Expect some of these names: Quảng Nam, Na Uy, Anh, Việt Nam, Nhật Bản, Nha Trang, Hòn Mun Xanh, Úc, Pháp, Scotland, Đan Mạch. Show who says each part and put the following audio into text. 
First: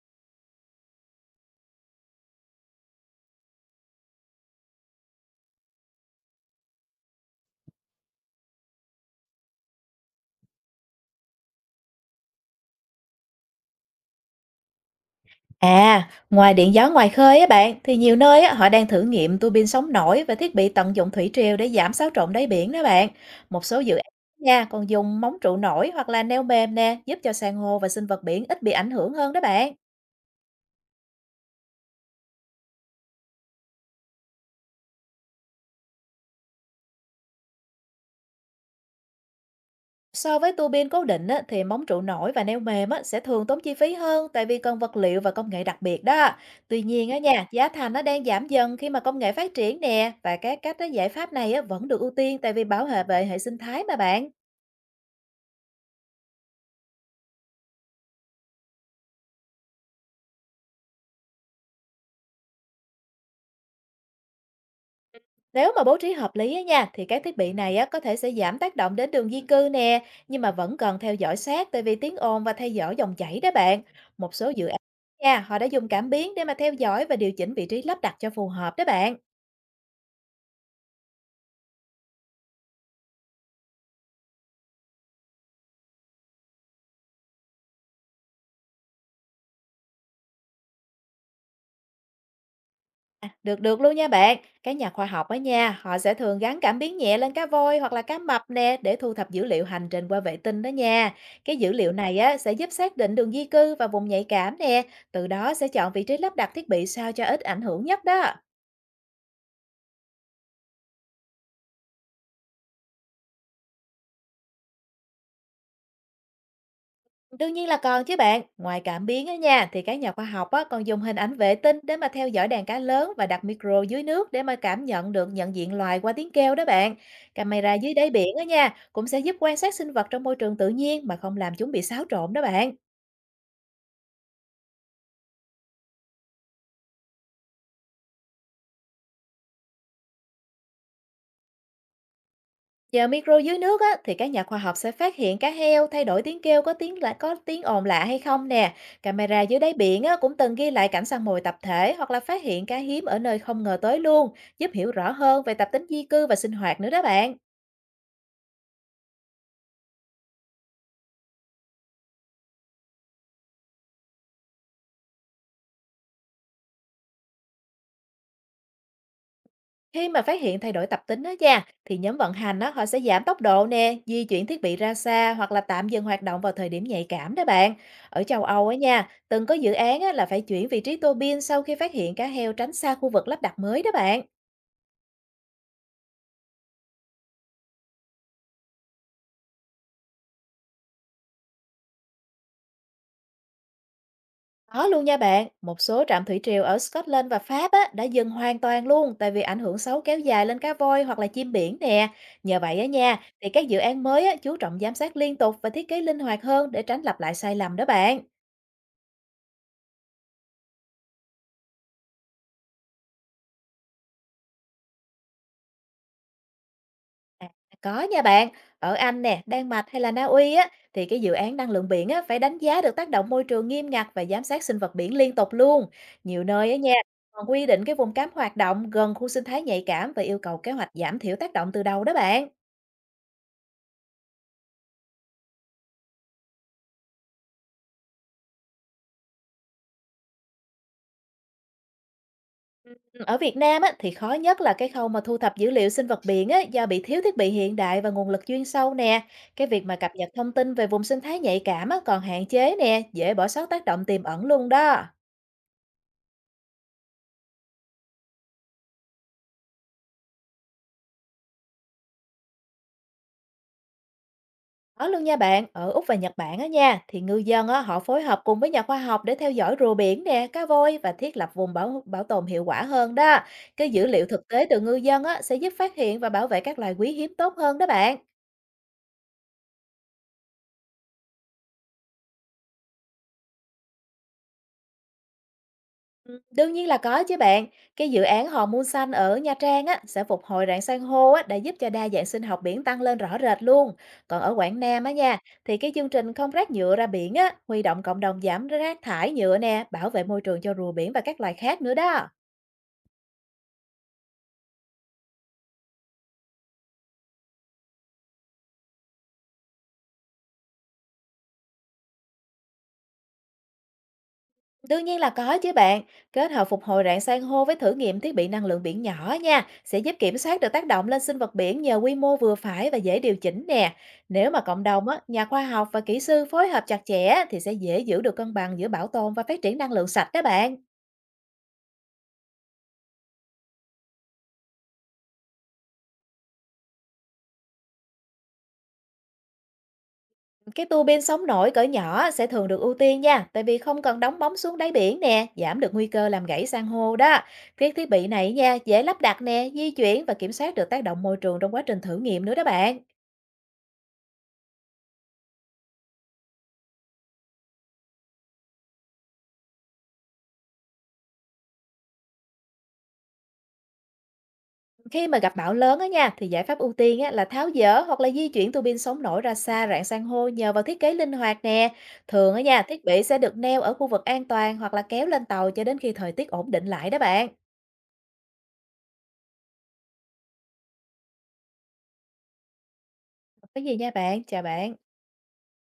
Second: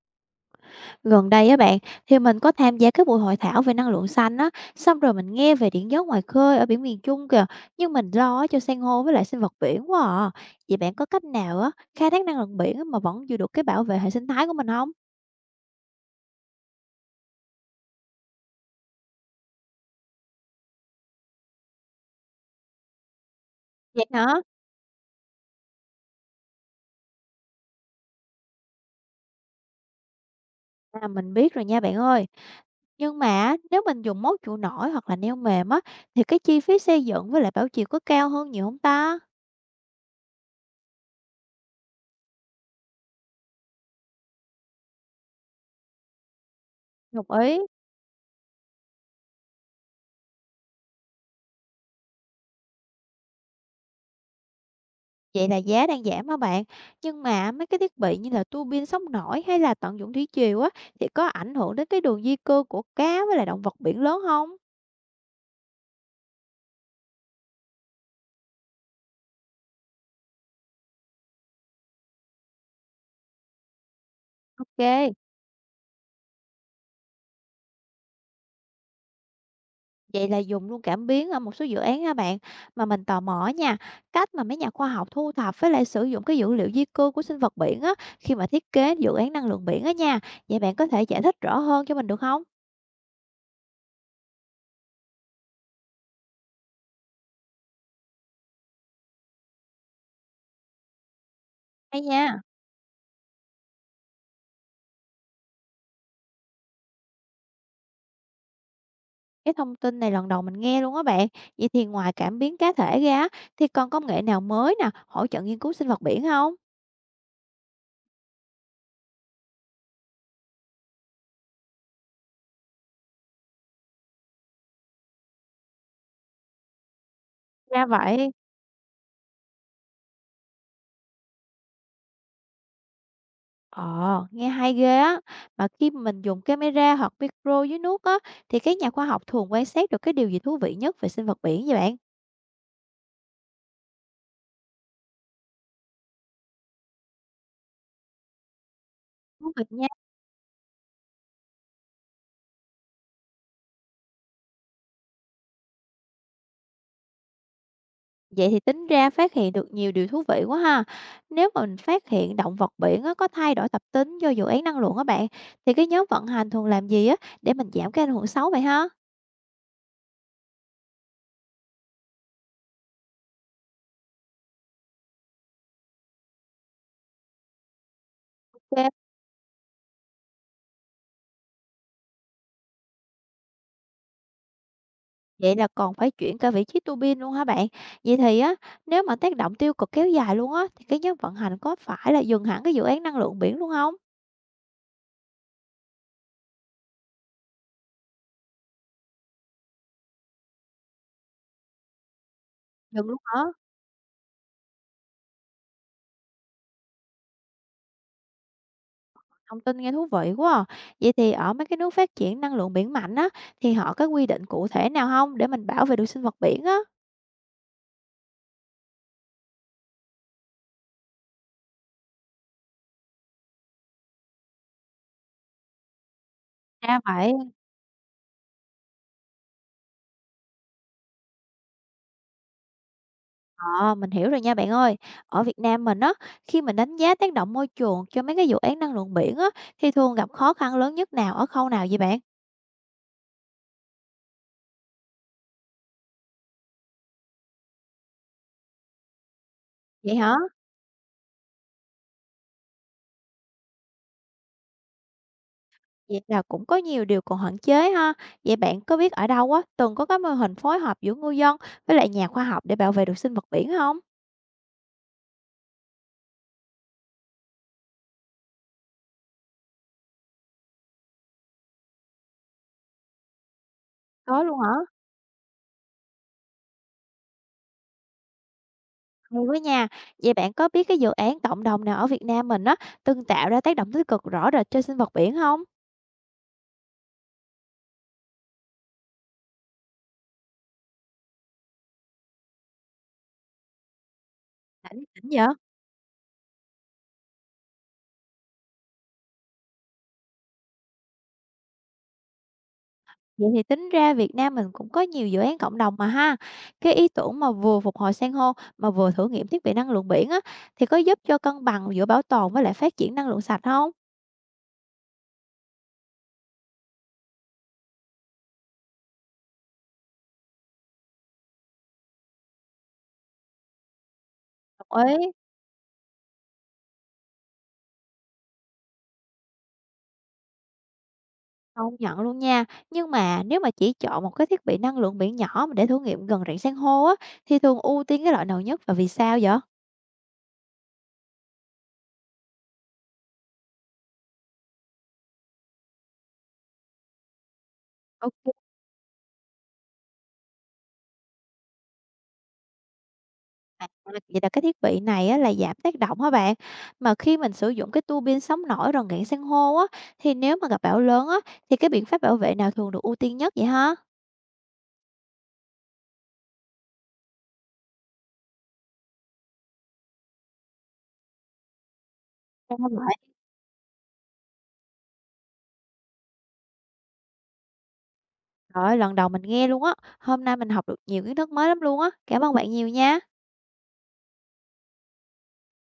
Speaker 1: Gần đây á bạn, thì mình có tham gia cái buổi hội thảo về năng lượng xanh á, xong rồi mình nghe về điện gió ngoài khơi ở biển miền Trung kìa, nhưng mình lo cho san hô với lại sinh vật biển quá à. Vậy bạn có cách nào á, khai thác năng lượng biển á mà vẫn giữ được cái bảo vệ hệ sinh thái của mình không?
Speaker 2: À, ngoài điện gió ngoài khơi á bạn, thì nhiều nơi á, họ đang thử nghiệm tua bin sóng nổi và thiết bị tận dụng thủy triều để giảm xáo trộn đáy biển đó bạn. Một số dự
Speaker 1: Vậy
Speaker 2: án
Speaker 1: hả?
Speaker 2: nha còn dùng móng trụ nổi hoặc là neo mềm nè, giúp cho san hô và sinh vật biển ít bị ảnh hưởng hơn đó bạn.
Speaker 1: À, mình biết rồi nha bạn ơi. Nhưng mà á, nếu mình dùng mốt trụ nổi hoặc là neo mềm á, thì cái chi phí xây dựng với lại bảo trì có cao hơn nhiều không ta?
Speaker 2: So với tua bin cố định á, thì móng trụ nổi và neo mềm á, sẽ thường tốn chi phí hơn tại vì cần vật liệu và công nghệ đặc biệt đó. Tuy nhiên á
Speaker 1: Đồng
Speaker 2: nha,
Speaker 1: ý.
Speaker 2: giá thành nó đang giảm dần khi mà công nghệ phát triển nè, và các cách á, giải pháp này á, vẫn được ưu tiên tại vì bảo vệ hệ sinh thái mà bạn.
Speaker 1: Vậy là giá đang giảm hả bạn? Nhưng mà mấy cái thiết bị như là tua bin sóng nổi hay là tận dụng thủy triều á thì có ảnh hưởng đến cái đường di cư của cá với lại động vật biển lớn không?
Speaker 2: Nếu mà bố trí hợp lý á nha, thì các thiết bị này á, có thể sẽ giảm tác động đến đường di cư nè, nhưng mà vẫn cần theo dõi sát tại vì tiếng ồn và theo dõi dòng chảy đó bạn. Một số dự án
Speaker 1: Ok,
Speaker 2: nha, họ đã dùng cảm biến để mà theo dõi và điều chỉnh vị trí lắp đặt cho phù hợp đó bạn.
Speaker 1: vậy là dùng luôn cảm biến ở một số dự án hả bạn? Mà mình tò mò nha, cách mà mấy nhà khoa học thu thập với lại sử dụng cái dữ liệu di cư của sinh vật biển á khi mà thiết kế dự án năng lượng biển á nha. Vậy bạn có thể giải thích rõ hơn cho mình được không?
Speaker 2: À, được được luôn nha bạn. Các nhà khoa học ở nha, họ sẽ thường gắn cảm biến nhẹ lên cá voi hoặc là cá mập nè để thu thập dữ liệu hành trình qua vệ tinh đó nha. Cái dữ liệu
Speaker 1: Hay
Speaker 2: này á
Speaker 1: nha.
Speaker 2: sẽ giúp xác định đường di cư và vùng nhạy cảm nè, từ đó sẽ chọn vị trí lắp đặt thiết bị sao cho ít ảnh hưởng nhất đó.
Speaker 1: Cái thông tin này lần đầu mình nghe luôn á bạn. Vậy thì ngoài cảm biến cá thể ra á, thì còn công nghệ nào mới nè, hỗ trợ nghiên cứu sinh vật biển không?
Speaker 2: Đương nhiên là còn chứ bạn, ngoài cảm biến á nha thì các nhà khoa học á còn dùng hình ảnh vệ tinh để mà theo dõi đàn cá lớn và đặt micro dưới nước để mà cảm nhận được, nhận diện loài qua tiếng kêu đó bạn. Camera
Speaker 1: Ra
Speaker 2: dưới đáy
Speaker 1: vậy.
Speaker 2: biển á nha cũng sẽ giúp quan sát sinh vật trong môi trường tự nhiên mà không làm chúng bị xáo trộn đó bạn.
Speaker 1: Ờ, nghe hay ghê á. Mà khi mình dùng camera hoặc micro dưới nước á, thì các nhà khoa học thường quan sát được cái điều gì thú vị nhất về sinh vật biển vậy bạn?
Speaker 2: Nhờ micro dưới nước á, thì các nhà khoa học sẽ phát hiện cá heo thay đổi tiếng kêu, có tiếng lạ, có tiếng ồn lạ hay không nè. Camera
Speaker 1: Thú
Speaker 2: dưới
Speaker 1: vị
Speaker 2: đáy
Speaker 1: nha.
Speaker 2: biển á, cũng từng ghi lại cảnh săn mồi tập thể hoặc là phát hiện cá hiếm ở nơi không ngờ tới luôn, giúp hiểu rõ hơn về tập tính di cư và sinh hoạt nữa đó bạn.
Speaker 1: Vậy thì tính ra phát hiện được nhiều điều thú vị quá ha. Nếu mà mình phát hiện động vật biển á, có thay đổi tập tính do dự án năng lượng á bạn, thì cái nhóm vận hành thường làm gì á để mình giảm cái ảnh hưởng xấu vậy ha?
Speaker 2: Khi mà phát hiện thay đổi tập tính đó nha, thì nhóm vận hành á, họ sẽ giảm tốc độ nè, di chuyển thiết bị ra xa hoặc là tạm dừng hoạt động vào thời điểm nhạy cảm đó bạn. Ở châu Âu á nha, từng có dự án á, là phải chuyển vị trí tua bin sau khi phát hiện cá heo tránh xa khu vực lắp đặt mới đó bạn.
Speaker 1: Vậy là còn phải chuyển cả vị trí tua bin luôn hả bạn? Vậy thì á, nếu mà tác động tiêu cực kéo dài luôn á, thì cái nhóm vận hành có phải là dừng hẳn cái dự án năng lượng biển luôn không?
Speaker 2: Có luôn nha bạn, một số trạm thủy triều ở Scotland và Pháp á, đã dừng hoàn toàn luôn tại vì ảnh hưởng xấu kéo dài lên cá voi hoặc là chim biển nè. Nhờ vậy á
Speaker 1: Dừng luôn
Speaker 2: nha,
Speaker 1: hả?
Speaker 2: thì các dự án mới á, chú trọng giám sát liên tục và thiết kế linh hoạt hơn để tránh lặp lại sai lầm đó bạn.
Speaker 1: Thông tin nghe thú vị quá à. Vậy thì ở mấy cái nước phát triển năng lượng biển mạnh á, thì họ có quy định cụ thể nào không để mình bảo vệ được sinh vật biển á?
Speaker 2: À, có nha bạn, ở Anh nè, Đan Mạch hay là Na Uy á, thì cái dự án năng lượng biển á, phải đánh giá được tác động môi trường nghiêm ngặt và giám sát sinh vật biển liên tục luôn. Nhiều nơi á nha,
Speaker 1: Ra
Speaker 2: còn
Speaker 1: vậy.
Speaker 2: quy định cái vùng cấm hoạt động gần khu sinh thái nhạy cảm và yêu cầu kế hoạch giảm thiểu tác động từ đầu đó bạn.
Speaker 1: Ờ, mình hiểu rồi nha bạn ơi. Ở Việt Nam mình á, khi mình đánh giá tác động môi trường cho mấy cái dự án năng lượng biển á, thì thường gặp khó khăn lớn nhất nào ở khâu nào vậy bạn?
Speaker 2: Ừm, ở Việt Nam á, thì khó nhất là cái khâu mà thu thập dữ liệu sinh vật biển á, do bị thiếu thiết bị hiện đại và nguồn lực chuyên sâu nè. Cái việc mà cập
Speaker 1: Vậy
Speaker 2: nhật
Speaker 1: hả?
Speaker 2: thông tin về vùng sinh thái nhạy cảm á, còn hạn chế nè, dễ bỏ sót tác động tiềm ẩn luôn đó.
Speaker 1: Vậy là cũng có nhiều điều còn hạn chế ha. Vậy bạn có biết ở đâu á, từng có cái mô hình phối hợp giữa ngư dân với lại nhà khoa học để bảo vệ được sinh vật biển không?
Speaker 2: Có luôn nha bạn, ở Úc và Nhật Bản á nha, thì ngư dân á, họ phối hợp cùng với nhà khoa học để theo dõi rùa biển nè, cá voi và thiết lập vùng bảo bảo tồn hiệu quả hơn đó. Cái dữ liệu
Speaker 1: Có
Speaker 2: thực
Speaker 1: luôn
Speaker 2: tế
Speaker 1: hả?
Speaker 2: từ ngư dân á, sẽ giúp phát hiện và bảo vệ các loài quý hiếm tốt hơn đó bạn.
Speaker 1: Hay quá nha. Vậy bạn có biết cái dự án cộng đồng nào ở Việt Nam mình á, từng tạo ra tác động tích cực rõ rệt cho sinh vật biển không?
Speaker 2: Đương nhiên là có chứ bạn. Cái dự án Hòn Mun Xanh ở Nha Trang á, sẽ phục hồi rạn san hô á, đã giúp cho đa dạng sinh học biển tăng lên rõ rệt luôn. Còn ở Quảng Nam
Speaker 1: Đỉnh
Speaker 2: á
Speaker 1: đỉnh
Speaker 2: nha,
Speaker 1: vậy.
Speaker 2: thì cái chương trình không rác nhựa ra biển á, huy động cộng đồng giảm rác thải nhựa nè, bảo vệ môi trường cho rùa biển và các loài khác nữa đó.
Speaker 1: Vậy thì tính ra Việt Nam mình cũng có nhiều dự án cộng đồng mà ha. Cái ý tưởng mà vừa phục hồi san hô mà vừa thử nghiệm thiết bị năng lượng biển á, thì có giúp cho cân bằng giữa bảo tồn với lại phát triển năng lượng sạch không?
Speaker 2: Đương nhiên là có chứ bạn. Kết hợp phục hồi rạn san hô với thử nghiệm thiết bị năng lượng biển nhỏ nha, sẽ giúp kiểm soát được tác động lên sinh vật biển nhờ quy mô vừa phải và dễ điều chỉnh nè. Nếu mà cộng đồng
Speaker 1: Đồng ý.
Speaker 2: á, nhà khoa học và kỹ sư phối hợp chặt chẽ thì sẽ dễ giữ được cân bằng giữa bảo tồn và phát triển năng lượng sạch đó bạn.
Speaker 1: Công nhận luôn nha. Nhưng mà nếu mà chỉ chọn một cái thiết bị năng lượng biển nhỏ mà để thử nghiệm gần rạn san hô á, thì thường ưu tiên cái loại nào nhất và vì sao vậy?
Speaker 2: Cái tua bin sóng nổi cỡ nhỏ sẽ thường được ưu tiên nha, tại vì không cần đóng bóng xuống đáy biển nè, giảm được nguy cơ làm gãy san hô đó. Cái thiết bị này
Speaker 1: Ok.
Speaker 2: nha, dễ lắp đặt nè, di chuyển và kiểm soát được tác động môi trường trong quá trình thử nghiệm nữa đó bạn.
Speaker 1: À, vậy là cái thiết bị này á là giảm tác động hả bạn? Mà khi mình sử dụng cái tua bin sóng nổi gần rạn san hô á, thì nếu mà gặp bão lớn á, thì cái biện pháp bảo vệ nào thường được ưu tiên nhất vậy hả?
Speaker 2: Khi mà gặp bão lớn á nha, thì giải pháp ưu tiên á, là tháo dỡ hoặc là di chuyển tua bin sống nổi ra xa rạn san hô nhờ vào thiết kế linh hoạt nè. Thường á
Speaker 1: Ra
Speaker 2: nha, thiết
Speaker 1: vậy.
Speaker 2: bị sẽ được neo ở khu vực an toàn hoặc là kéo lên tàu cho đến khi thời tiết ổn định lại đó bạn.
Speaker 1: Trời, lần đầu mình nghe luôn á. Hôm nay mình học được nhiều kiến thức mới lắm luôn á. Cảm ơn bạn nhiều nha.
Speaker 2: Cái gì nha bạn, chào bạn.